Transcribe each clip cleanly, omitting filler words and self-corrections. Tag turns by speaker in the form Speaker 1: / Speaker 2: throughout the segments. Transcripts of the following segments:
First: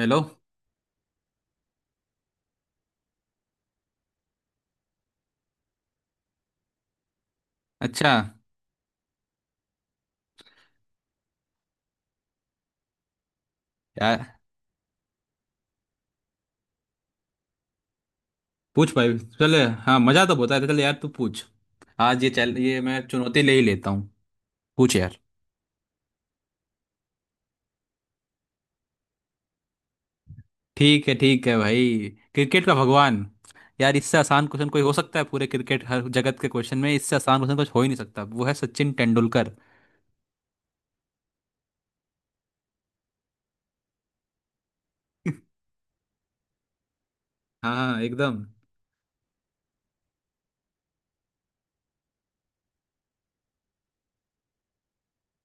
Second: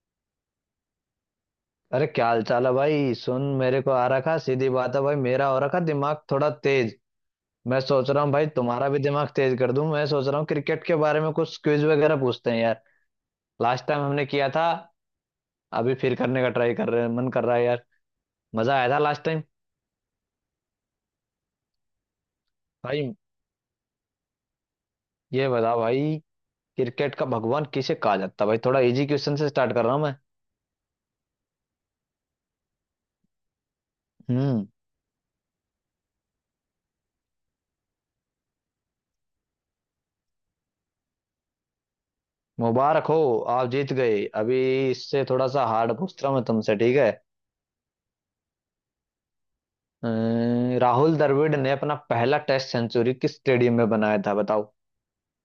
Speaker 1: Hello.
Speaker 2: अरे क्या हाल चाल है भाई। सुन मेरे को आ रखा सीधी बात है भाई, मेरा हो रखा दिमाग थोड़ा तेज। मैं सोच
Speaker 1: अच्छा
Speaker 2: रहा हूँ भाई तुम्हारा भी दिमाग तेज कर दूं। मैं सोच रहा हूँ क्रिकेट के बारे में कुछ क्विज वगैरह पूछते हैं यार। लास्ट टाइम
Speaker 1: यार,
Speaker 2: हमने किया था। अभी फिर करने का ट्राई कर रहे हैं, मन कर रहा है यार। मजा आया
Speaker 1: पूछ
Speaker 2: था
Speaker 1: भाई,
Speaker 2: लास्ट टाइम।
Speaker 1: चले। हाँ, मजा तो बहुत आया था। चल यार, तू पूछ। आज ये चल, ये मैं
Speaker 2: भाई
Speaker 1: चुनौती ले ही लेता हूँ। पूछ यार।
Speaker 2: ये बताओ भाई, क्रिकेट का भगवान किसे कहा जाता है। भाई थोड़ा इजी क्वेश्चन से स्टार्ट कर रहा हूँ मैं।
Speaker 1: ठीक है, ठीक है भाई। क्रिकेट का भगवान। यार, इससे आसान
Speaker 2: हम्म।
Speaker 1: क्वेश्चन कोई हो सकता है? पूरे क्रिकेट हर जगत के क्वेश्चन में इससे आसान क्वेश्चन कुछ हो ही नहीं सकता। वो है सचिन तेंदुलकर।
Speaker 2: मुबारक हो, आप जीत गए अभी। इससे थोड़ा सा हार्ड पूछ रहा हूँ मैं तुमसे, ठीक है।
Speaker 1: हाँ हाँ, एकदम।
Speaker 2: राहुल द्रविड़ ने अपना पहला टेस्ट सेंचुरी किस स्टेडियम में बनाया था, बताओ।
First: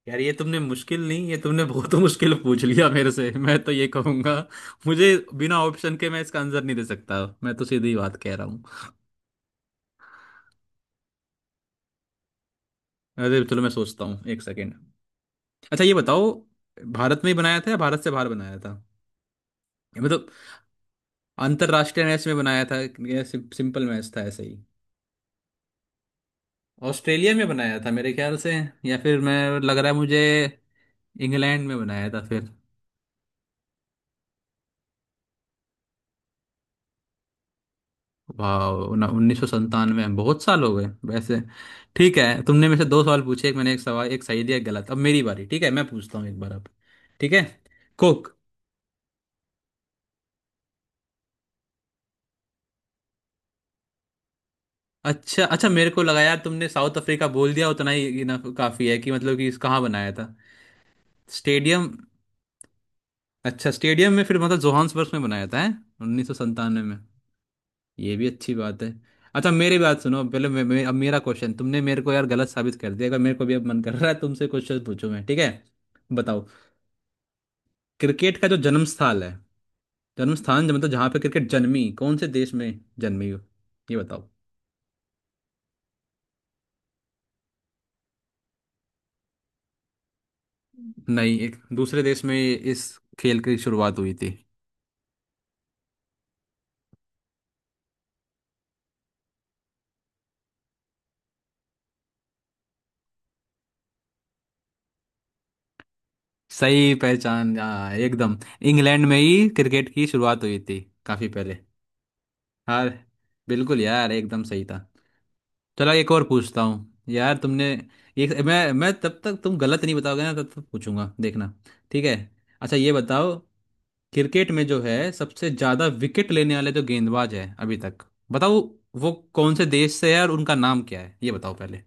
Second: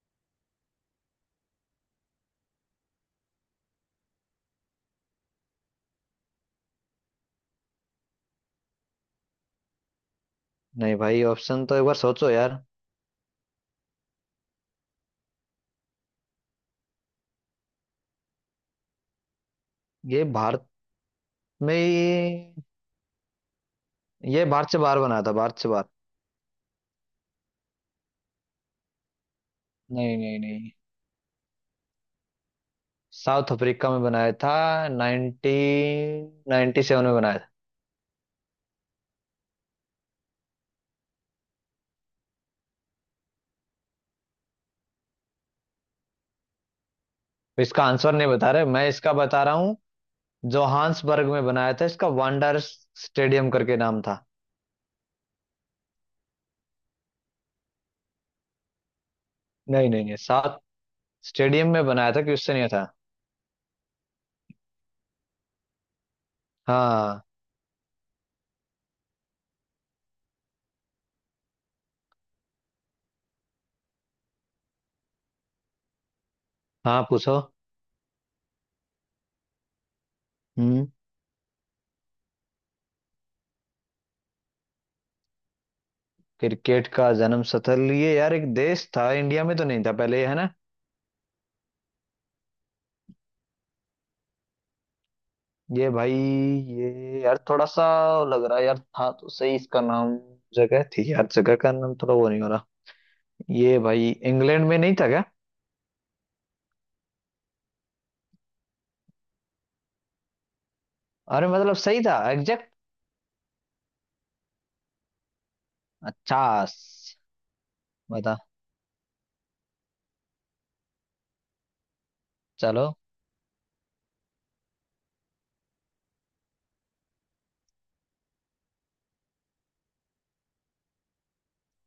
Speaker 1: यार ये तुमने मुश्किल नहीं, ये तुमने बहुत मुश्किल पूछ लिया मेरे से। मैं तो ये कहूंगा मुझे, बिना ऑप्शन के मैं इसका आंसर नहीं दे सकता। मैं तो सीधी बात कह रहा।
Speaker 2: नहीं भाई, ऑप्शन तो एक बार सोचो यार।
Speaker 1: अरे तो चलो, मैं सोचता हूँ 1 सेकेंड। अच्छा ये बताओ, भारत में ही बनाया था या भारत से बाहर बनाया था, ये
Speaker 2: ये
Speaker 1: मतलब।
Speaker 2: भारत में
Speaker 1: अंतरराष्ट्रीय मैच में बनाया
Speaker 2: ही-
Speaker 1: था या सिंपल मैच था ऐसे
Speaker 2: ये
Speaker 1: ही।
Speaker 2: भारत से बाहर बनाया था, भारत से बाहर।
Speaker 1: ऑस्ट्रेलिया में बनाया था मेरे ख्याल से। या फिर मैं लग रहा है मुझे,
Speaker 2: नहीं नहीं नहीं
Speaker 1: इंग्लैंड में बनाया था फिर।
Speaker 2: साउथ अफ्रीका में बनाया था। 1997 में बनाया था।
Speaker 1: वाह, 1997। बहुत साल हो गए वैसे। ठीक है, तुमने मेरे से दो सवाल पूछे। एक मैंने एक सवाल, एक सही दिया, एक गलत। अब मेरी बारी, ठीक है? मैं पूछता हूँ एक बार अब। ठीक है।
Speaker 2: तो इसका आंसर नहीं
Speaker 1: कोक।
Speaker 2: बता रहे, मैं इसका बता रहा हूँ। जोहान्सबर्ग में बनाया था, इसका वांडर स्टेडियम करके नाम था।
Speaker 1: अच्छा अच्छा, मेरे को लगा यार तुमने साउथ अफ्रीका बोल दिया उतना ही, ये ना काफी है कि, मतलब कि इस कहाँ
Speaker 2: नहीं नहीं
Speaker 1: बनाया
Speaker 2: नहीं
Speaker 1: था।
Speaker 2: South stadium
Speaker 1: stadium.
Speaker 2: में बनाया था, क्वेश्चन ये था।
Speaker 1: अच्छा स्टेडियम में फिर मतलब जोहान्सबर्ग में बनाया था, है? 1997 में।
Speaker 2: हाँ,
Speaker 1: ये भी अच्छी बात है। अच्छा मेरी बात सुनो पहले मे, मे, अब मेरा क्वेश्चन, तुमने मेरे को यार गलत साबित कर दिया। अगर मेरे को भी अब मन कर रहा है तुमसे क्वेश्चन पूछूं मैं, ठीक है? बताओ।
Speaker 2: हाँ पूछो।
Speaker 1: क्रिकेट का जो जन्म स्थल है, जन्म स्थान, जो
Speaker 2: हम्म।
Speaker 1: मतलब जहाँ पे क्रिकेट जन्मी, कौन से देश में जन्मी हो, ये बताओ।
Speaker 2: क्रिकेट का जन्म स्थल, ये यार एक देश था। इंडिया में तो नहीं था पहले, है ना।
Speaker 1: नहीं, एक दूसरे देश में इस खेल की शुरुआत हुई थी।
Speaker 2: ये भाई ये यार थोड़ा सा लग रहा है यार, था तो सही इसका नाम। जगह थी यार, जगह का नाम थोड़ा वो नहीं हो रहा। ये भाई इंग्लैंड में नहीं था क्या।
Speaker 1: सही पहचान, हाँ, एकदम। इंग्लैंड में ही क्रिकेट की शुरुआत हुई थी, काफी
Speaker 2: अरे
Speaker 1: पहले।
Speaker 2: मतलब सही था एग्जैक्ट।
Speaker 1: हाँ, बिल्कुल यार, एकदम सही था। चलो एक और पूछता
Speaker 2: अच्छा
Speaker 1: हूँ
Speaker 2: स-
Speaker 1: यार तुमने। एक
Speaker 2: बता।
Speaker 1: मैं तब तक, तुम गलत नहीं बताओगे ना तब तक पूछूंगा, देखना। ठीक है। अच्छा
Speaker 2: चलो,
Speaker 1: ये बताओ, क्रिकेट में जो है सबसे ज्यादा विकेट लेने वाले जो गेंदबाज है अभी तक, बताओ। वो कौन से देश से है और उनका नाम क्या है, ये बताओ पहले।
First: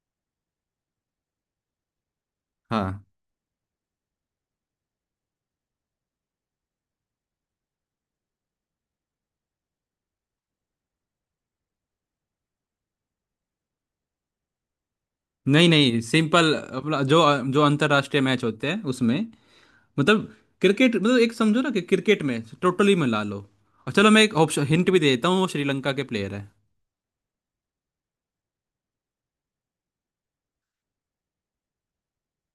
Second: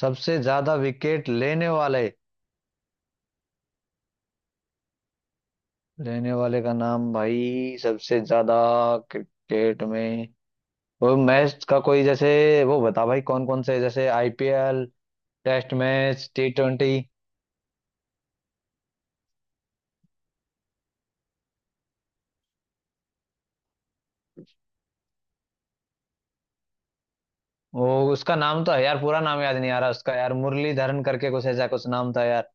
Speaker 2: सबसे ज्यादा विकेट लेने वाले,
Speaker 1: हाँ।
Speaker 2: लेने वाले का नाम भाई, सबसे ज्यादा क्रिकेट में। वो मैच का कोई जैसे, वो बता भाई कौन कौन से, जैसे आईपीएल,
Speaker 1: नहीं
Speaker 2: टेस्ट
Speaker 1: नहीं,
Speaker 2: मैच, टी
Speaker 1: सिंपल
Speaker 2: ट्वेंटी।
Speaker 1: अपना, जो जो अंतर्राष्ट्रीय मैच होते हैं उसमें, मतलब। क्रिकेट, मतलब, एक समझो ना कि क्रिकेट में टोटली मिला लो। और चलो, मैं एक ऑप्शन, हिंट भी दे देता हूँ, वो श्रीलंका के प्लेयर है।
Speaker 2: वो उसका नाम तो है यार, पूरा नाम याद नहीं आ रहा उसका यार। मुरलीधरन करके कुछ ऐसा कुछ नाम था यार।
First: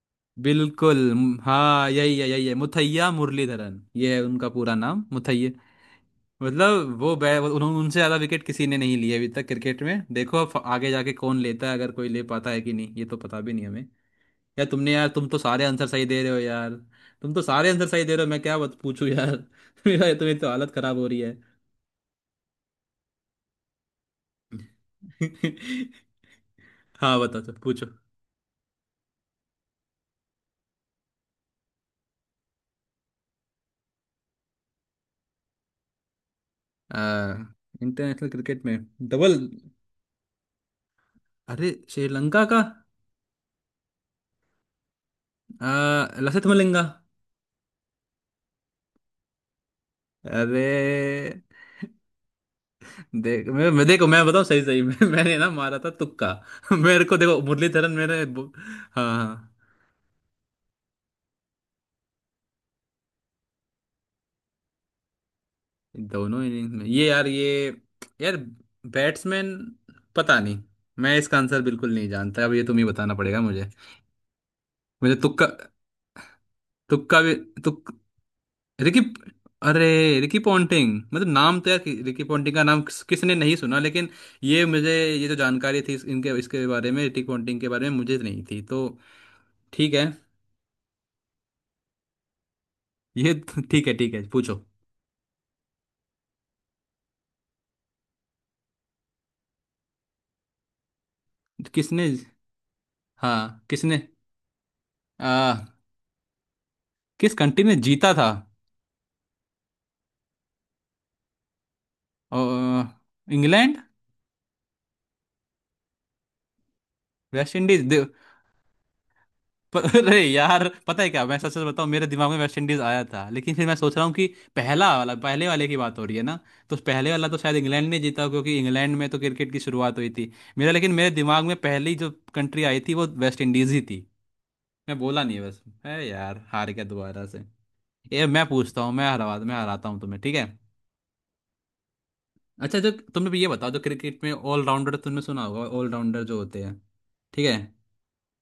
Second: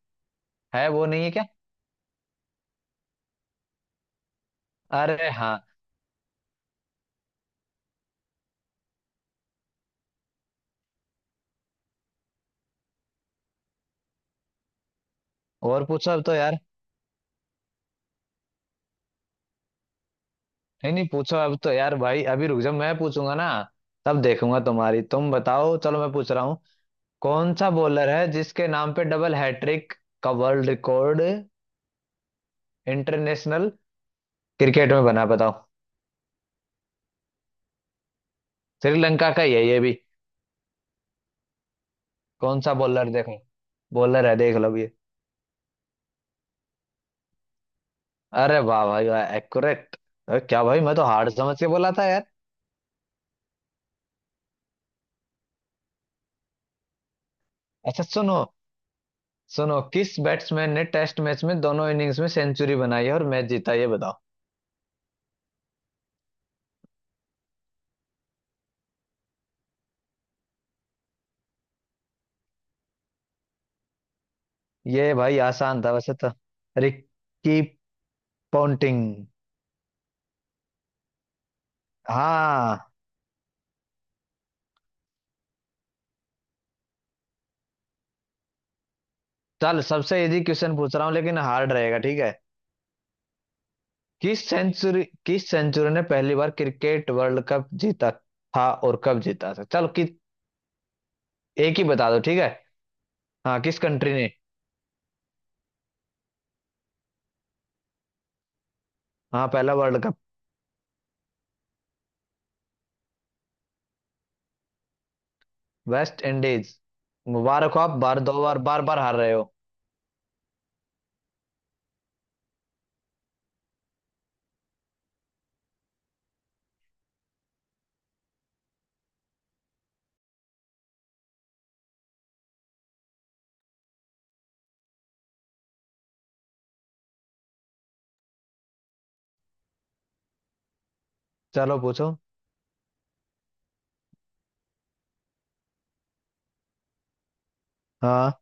Speaker 2: है, वो नहीं है क्या।
Speaker 1: हाँ, यही है, यही है, मुथैया मुरलीधरन, ये है उनका पूरा नाम,
Speaker 2: अरे
Speaker 1: मुथैया।
Speaker 2: हाँ।
Speaker 1: मतलब वो बै वो- उन्हों- उनसे ज्यादा विकेट किसी ने नहीं लिए अभी तक क्रिकेट में। देखो अब आगे जाके कौन लेता है, अगर कोई ले पाता है कि नहीं, ये तो पता भी नहीं हमें। यार तुमने, यार तुम तो सारे
Speaker 2: और
Speaker 1: आंसर सही
Speaker 2: पूछो
Speaker 1: दे
Speaker 2: अब
Speaker 1: रहे
Speaker 2: तो
Speaker 1: हो
Speaker 2: यार।
Speaker 1: यार, तुम तो सारे आंसर सही दे रहे हो। मैं क्या पूछूं यार? मेरा, तुम्हें तो हालत
Speaker 2: नहीं
Speaker 1: खराब हो
Speaker 2: नहीं,
Speaker 1: रही है।
Speaker 2: पूछो अब तो यार भाई। अभी रुक जाओ, मैं पूछूंगा ना, तब देखूंगा तुम्हारी। तुम बताओ, चलो मैं पूछ रहा हूँ।
Speaker 1: हाँ, बताओ,
Speaker 2: कौन सा
Speaker 1: पूछो।
Speaker 2: बॉलर है जिसके नाम पे डबल हैट्रिक का वर्ल्ड रिकॉर्ड इंटरनेशनल क्रिकेट में बना, बताओ।
Speaker 1: इंटरनेशनल क्रिकेट में।
Speaker 2: श्रीलंका
Speaker 1: डबल?
Speaker 2: का ही है ये भी।
Speaker 1: अरे, श्रीलंका का।
Speaker 2: कौन सा बॉलर, देखो बॉलर है, देख लो ये।
Speaker 1: लसिथ मलिंगा।
Speaker 2: अरे वाह भाई वाह, एक्यूरेट। अरे क्या भाई, मैं तो हार्ड
Speaker 1: अरे
Speaker 2: समझ के बोला था यार।
Speaker 1: देख, मैं देखो, मैं बताऊं सही सही। मैंने ना मारा था तुक्का। मेरे को देखो मुरलीधरन,
Speaker 2: अच्छा सुनो,
Speaker 1: हाँ, हाँ।
Speaker 2: सुनो, किस बैट्समैन ने टेस्ट मैच में दोनों इनिंग्स में सेंचुरी बनाई है और मैच जीता, ये बताओ।
Speaker 1: दोनों इनिंग्स में ये, यार ये, यार बैट्समैन, पता नहीं। मैं इसका आंसर बिल्कुल नहीं जानता, अब ये तुम ही बताना पड़ेगा मुझे।
Speaker 2: ये
Speaker 1: मुझे
Speaker 2: भाई
Speaker 1: तुक्का,
Speaker 2: आसान था वैसे तो।
Speaker 1: तुक्का भी
Speaker 2: रिकी
Speaker 1: तुक रिकी।
Speaker 2: पोंटिंग।
Speaker 1: अरे, रिकी पॉन्टिंग मतलब नाम तो यार रिकी पॉन्टिंग का नाम
Speaker 2: हाँ
Speaker 1: किसने नहीं सुना, लेकिन ये मुझे, ये जो जानकारी थी इनके, इसके बारे में, रिकी पॉन्टिंग के बारे में, मुझे नहीं थी तो।
Speaker 2: चल,
Speaker 1: ठीक है।
Speaker 2: सबसे इजी क्वेश्चन पूछ रहा हूँ लेकिन हार्ड रहेगा, ठीक है।
Speaker 1: ये ठीक है, ठीक है,
Speaker 2: किस
Speaker 1: पूछो।
Speaker 2: सेंचुरी, किस सेंचुरी ने पहली बार क्रिकेट वर्ल्ड कप जीता था और कब जीता था। चलो कि एक ही
Speaker 1: किसने?
Speaker 2: बता दो, ठीक है। हाँ,
Speaker 1: हाँ
Speaker 2: किस
Speaker 1: किसने?
Speaker 2: कंट्री ने।
Speaker 1: आ, किस कंट्री ने जीता था?
Speaker 2: हाँ पहला वर्ल्ड कप।
Speaker 1: अ, इंग्लैंड।
Speaker 2: West Indies.
Speaker 1: वेस्ट
Speaker 2: मुबारक हो
Speaker 1: इंडीज।
Speaker 2: आप, बार दो बार बार बार हार रहे हो।
Speaker 1: अरे यार, पता है क्या, मैं सच सच बताऊं, मेरे दिमाग में वेस्ट इंडीज आया था। लेकिन फिर मैं सोच रहा हूँ कि पहला वाला, पहले वाले की बात हो रही है ना, तो उस पहले वाला तो शायद इंग्लैंड ने जीता, क्योंकि इंग्लैंड में तो क्रिकेट की शुरुआत हुई थी मेरा। लेकिन मेरे दिमाग में पहली जो कंट्री आई थी वो वेस्ट इंडीज ही थी, मैं बोला नहीं, बस है यार, हार गया दोबारा से। ये मैं पूछता हूँ, मैं हरा, मैं हराता हूँ तुम्हें, ठीक है।
Speaker 2: चलो पूछो।
Speaker 1: अच्छा, जो तुमने भी ये बताओ, जो क्रिकेट में ऑलराउंडर तुमने सुना होगा, ऑलराउंडर जो होते हैं, ठीक है?
Speaker 2: हाँ।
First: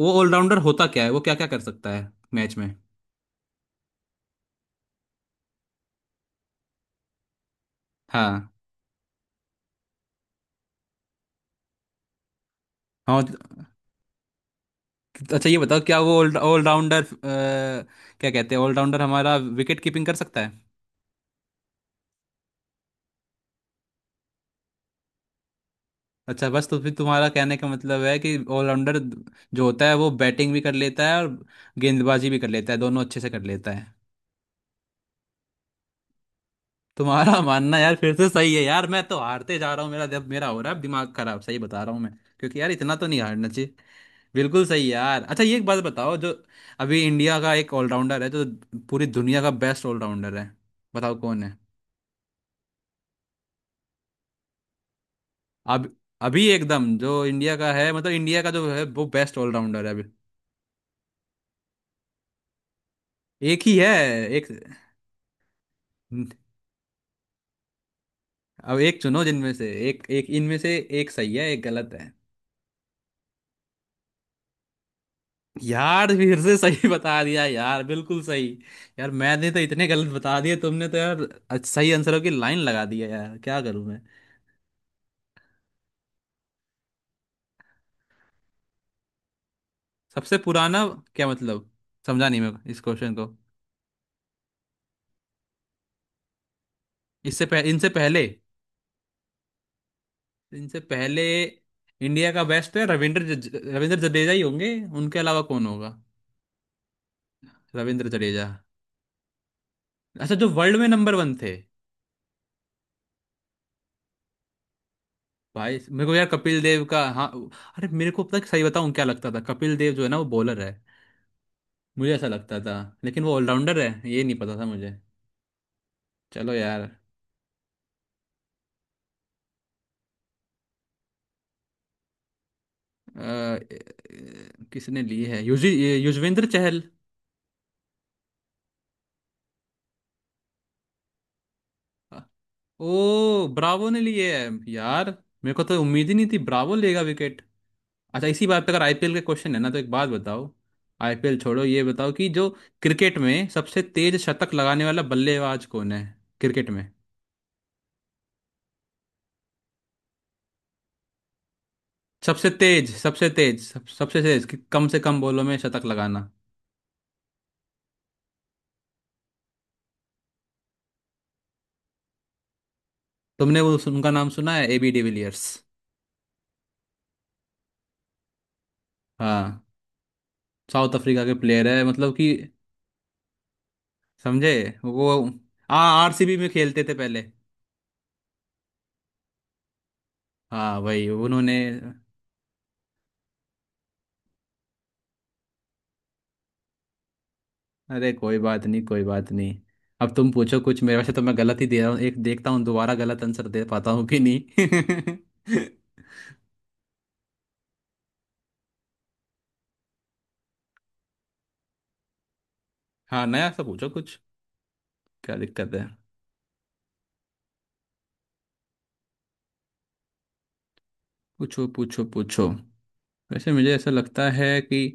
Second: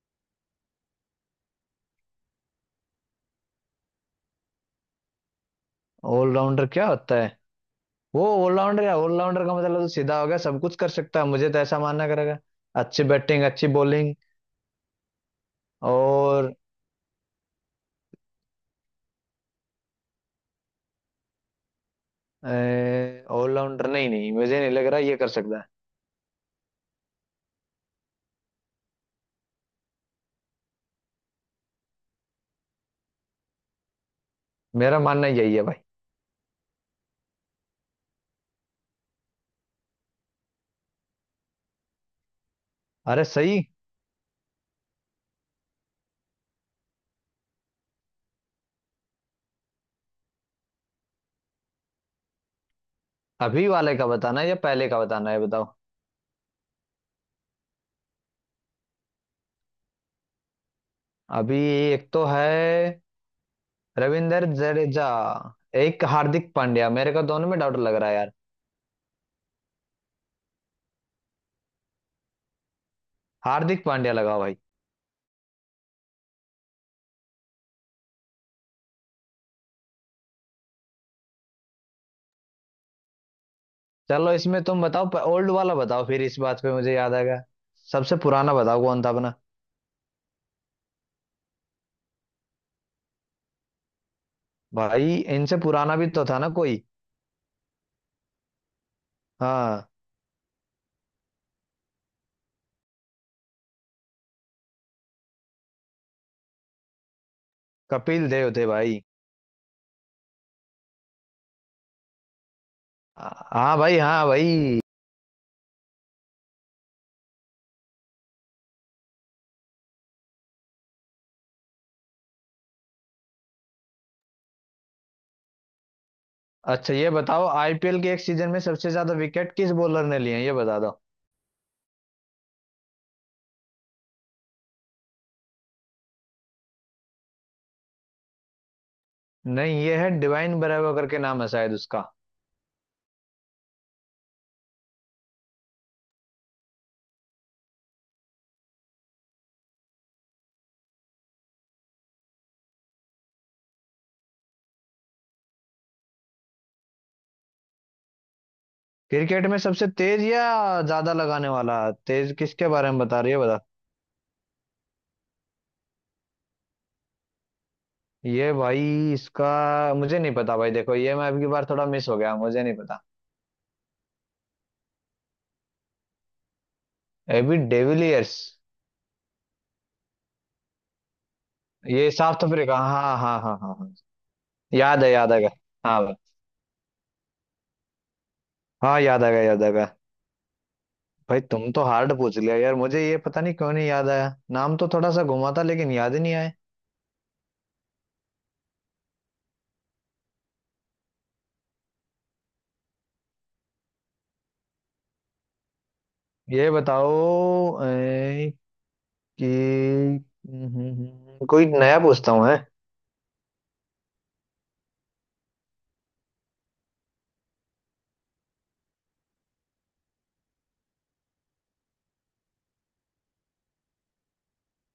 Speaker 1: वो ऑलराउंडर होता क्या है, वो क्या क्या कर सकता है मैच में?
Speaker 2: ऑलराउंडर क्या होता है। वो
Speaker 1: हाँ
Speaker 2: ऑलराउंडर, या ऑलराउंडर का मतलब तो सीधा हो गया, सब कुछ कर सकता है, मुझे तो ऐसा मानना करेगा। अच्छी
Speaker 1: हाँ।
Speaker 2: बैटिंग, अच्छी बॉलिंग।
Speaker 1: अच्छा ये बताओ, क्या वो
Speaker 2: और
Speaker 1: ऑलराउंडर, क्या कहते हैं, ऑलराउंडर हमारा विकेट कीपिंग कर सकता है?
Speaker 2: ऑलराउंडर, नहीं नहीं, मुझे नहीं लग रहा ये कर सकता है।
Speaker 1: अच्छा बस, तो फिर तुम्हारा कहने का मतलब है कि ऑलराउंडर जो होता है वो बैटिंग भी कर लेता है और गेंदबाजी भी कर लेता है, दोनों अच्छे से कर लेता है।
Speaker 2: मेरा मानना यही है भाई।
Speaker 1: तुम्हारा मानना यार फिर से सही है यार, मैं तो हारते जा रहा हूँ। मेरा हो रहा है अब दिमाग खराब, सही बता रहा हूँ मैं। क्योंकि यार इतना तो नहीं
Speaker 2: अरे
Speaker 1: हारना
Speaker 2: सही।
Speaker 1: चाहिए। बिल्कुल सही यार। अच्छा, ये एक बात बताओ, जो अभी इंडिया का एक ऑलराउंडर है जो पूरी दुनिया का बेस्ट ऑलराउंडर है, बताओ कौन है।
Speaker 2: अभी वाले का बताना है या पहले का बताना है, बताओ।
Speaker 1: अब। अभी एकदम, जो इंडिया का है, मतलब इंडिया का जो है वो बेस्ट ऑलराउंडर है अभी।
Speaker 2: अभी एक तो है
Speaker 1: एक ही है,
Speaker 2: रविंद्र
Speaker 1: एक।
Speaker 2: जडेजा, एक हार्दिक पांड्या, मेरे को दोनों में डाउट लग रहा है यार।
Speaker 1: अब एक चुनो, जिनमें से एक, एक इनमें से, एक सही है, एक गलत है।
Speaker 2: हार्दिक पांड्या लगाओ भाई।
Speaker 1: यार फिर से सही बता दिया यार, बिल्कुल सही। यार मैंने तो इतने गलत बता दिए, तुमने तो यार सही आंसरों की लाइन लगा दी है, यार क्या करूं मैं?
Speaker 2: चलो इसमें तुम बताओ, ओल्ड वाला बताओ, फिर इस बात पे मुझे याद आ गया। सबसे पुराना बताओ कौन था अपना।
Speaker 1: सबसे पुराना? क्या मतलब, समझा नहीं मैं इस क्वेश्चन को।
Speaker 2: भाई इनसे पुराना भी तो था ना कोई।
Speaker 1: इनसे पहले।
Speaker 2: हाँ
Speaker 1: इनसे पहले इंडिया का बेस्ट है रविंद्र रविंद्र जडेजा ही होंगे, उनके अलावा कौन होगा? रविंद्र
Speaker 2: कपिल
Speaker 1: जडेजा।
Speaker 2: देव थे भाई।
Speaker 1: अच्छा, जो वर्ल्ड में नंबर 1 थे?
Speaker 2: हाँ भाई, हाँ भाई।
Speaker 1: भाई, मेरे को यार कपिल देव का, हाँ। अरे, मेरे को पता है, सही बताऊं क्या लगता था, कपिल देव जो है ना वो बॉलर है, मुझे ऐसा लगता था। लेकिन वो ऑलराउंडर है ये नहीं पता था मुझे। चलो यार।
Speaker 2: अच्छा ये बताओ, आईपीएल के एक सीजन में सबसे ज्यादा विकेट किस बॉलर ने लिए हैं, ये बता दो।
Speaker 1: अ, किसने ली है? युजी ये युजवेंद्र चहल।
Speaker 2: नहीं, ये है डिवाइन ब्रेवो करके नाम है शायद उसका।
Speaker 1: ओ ब्रावो ने लिए है यार। मेरे को तो उम्मीद ही नहीं थी ब्रावो लेगा विकेट। अच्छा इसी बात पे, अगर आईपीएल के क्वेश्चन है ना, तो एक बात बताओ। आईपीएल छोड़ो, ये बताओ कि जो क्रिकेट में सबसे तेज शतक लगाने वाला बल्लेबाज कौन है, क्रिकेट में।
Speaker 2: क्रिकेट में सबसे तेज या ज्यादा लगाने वाला, तेज
Speaker 1: सबसे
Speaker 2: किसके बारे
Speaker 1: तेज,
Speaker 2: में बता
Speaker 1: सबसे
Speaker 2: रही है, बता।
Speaker 1: तेज, सबसे तेज, कि कम से कम बॉलों में शतक लगाना।
Speaker 2: ये भाई इसका मुझे नहीं पता भाई। देखो ये मैं अबकी बार थोड़ा मिस हो गया, मुझे नहीं पता।
Speaker 1: तुमने वो उनका नाम सुना है, एबी डिविलियर्स?
Speaker 2: AB de Villiers.
Speaker 1: हाँ, साउथ अफ्रीका के प्लेयर है,
Speaker 2: ये
Speaker 1: मतलब कि,
Speaker 2: साउथ अफ्रीका, हाँ हाँ हाँ हाँ हाँ।
Speaker 1: समझे?
Speaker 2: याद है,
Speaker 1: वो,
Speaker 2: याद आ गया। हाँ
Speaker 1: हाँ,
Speaker 2: भाई।
Speaker 1: आरसीबी में खेलते थे पहले।
Speaker 2: हाँ, याद आ गया, याद आ गया।
Speaker 1: हाँ भाई
Speaker 2: भाई
Speaker 1: उन्होंने।
Speaker 2: तुम तो हार्ड पूछ लिया यार, मुझे ये पता नहीं क्यों नहीं याद आया। नाम तो थोड़ा सा घुमा था लेकिन याद ही नहीं आए।
Speaker 1: अरे कोई बात नहीं, कोई बात नहीं। अब तुम पूछो कुछ मेरे। वैसे तो मैं गलत ही दे रहा हूँ, एक देखता हूँ दोबारा गलत आंसर दे पाता हूँ कि नहीं।
Speaker 2: ये बताओ ए, कि कोई नया पूछता हूँ है।
Speaker 1: हाँ, नया सा पूछो कुछ, क्या दिक्कत है? पूछो, पूछो, पूछो। वैसे मुझे ऐसा लगता है कि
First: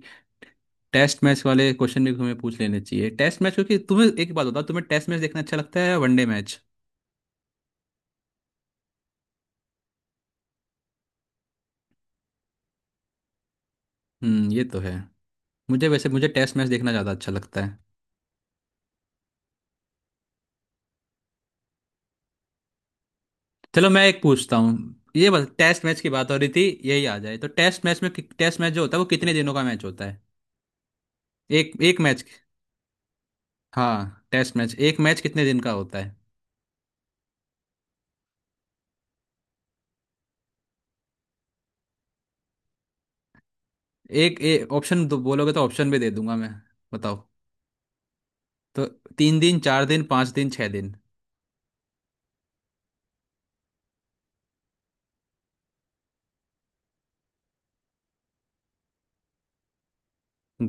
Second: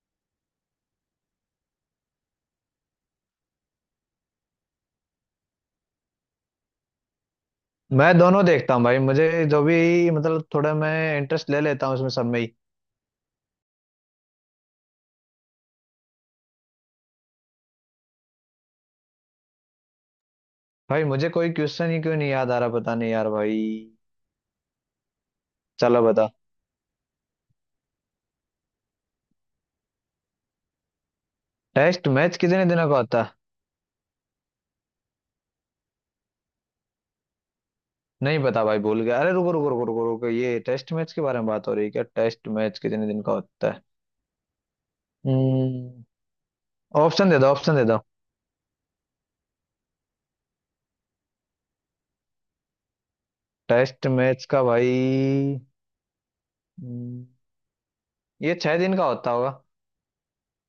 Speaker 1: टेस्ट मैच वाले क्वेश्चन भी तुम्हें पूछ लेने चाहिए, टेस्ट मैच। क्योंकि तुम्हें एक बात बताओ, तुम्हें टेस्ट मैच देखना अच्छा लगता है या वनडे मैच?
Speaker 2: मैं दोनों देखता हूँ भाई, मुझे जो भी मतलब थोड़ा मैं इंटरेस्ट ले लेता हूँ इसमें सब में ही।
Speaker 1: हम्म, ये तो है। मुझे वैसे, मुझे टेस्ट मैच देखना ज़्यादा अच्छा लगता है।
Speaker 2: भाई मुझे कोई क्वेश्चन ही क्यों नहीं याद आ रहा, पता नहीं यार भाई।
Speaker 1: चलो मैं एक पूछता हूँ। ये बस टेस्ट मैच
Speaker 2: चलो
Speaker 1: की
Speaker 2: बता।
Speaker 1: बात हो रही थी यही आ जाए, तो टेस्ट मैच में, टेस्ट मैच जो होता है वो कितने दिनों का मैच होता है, एक एक
Speaker 2: टेस्ट
Speaker 1: मैच?
Speaker 2: मैच कितने दिनों का होता है।
Speaker 1: हाँ, टेस्ट मैच एक मैच कितने दिन का होता है।
Speaker 2: नहीं पता भाई, भूल गया। अरे रुको रुको रुको रुको रुको, ये टेस्ट मैच के बारे में बात हो रही है क्या। टेस्ट मैच कितने दिन का होता है।
Speaker 1: एक ऑप्शन दो बोलोगे तो ऑप्शन भी दे
Speaker 2: हम्म।
Speaker 1: दूंगा मैं। बताओ
Speaker 2: ऑप्शन दे दो, ऑप्शन दे दो।
Speaker 1: तो, 3 दिन, 4 दिन, 5 दिन, 6 दिन।
Speaker 2: टेस्ट मैच का भाई, हम्म, ये छह दिन का होता होगा।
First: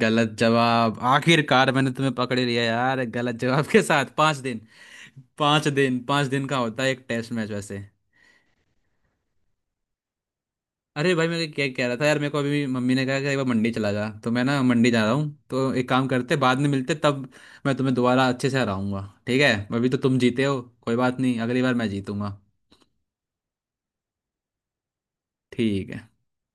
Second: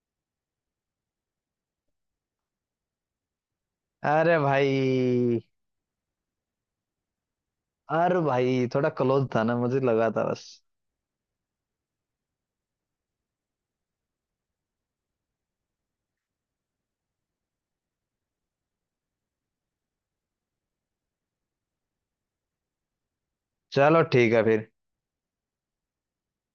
Speaker 1: गलत जवाब, आखिरकार मैंने तुम्हें पकड़ लिया यार, गलत जवाब के साथ। पांच
Speaker 2: अरे
Speaker 1: दिन
Speaker 2: भाई।
Speaker 1: पांच दिन का होता है एक टेस्ट मैच वैसे।
Speaker 2: अरे भाई थोड़ा क्लोज था ना, मुझे लगा था बस।
Speaker 1: अरे भाई, मैं क्या कह रहा था यार, मेरे को अभी मम्मी ने कहा कि एक बार मंडी चला जा, तो मैं ना मंडी जा रहा हूँ। तो एक काम करते, बाद में मिलते तब, मैं तुम्हें दोबारा अच्छे से हराऊंगा, ठीक है? अभी तो तुम जीते हो, कोई बात नहीं, अगली बार मैं जीतूंगा।
Speaker 2: चलो ठीक है फिर।
Speaker 1: ठीक है।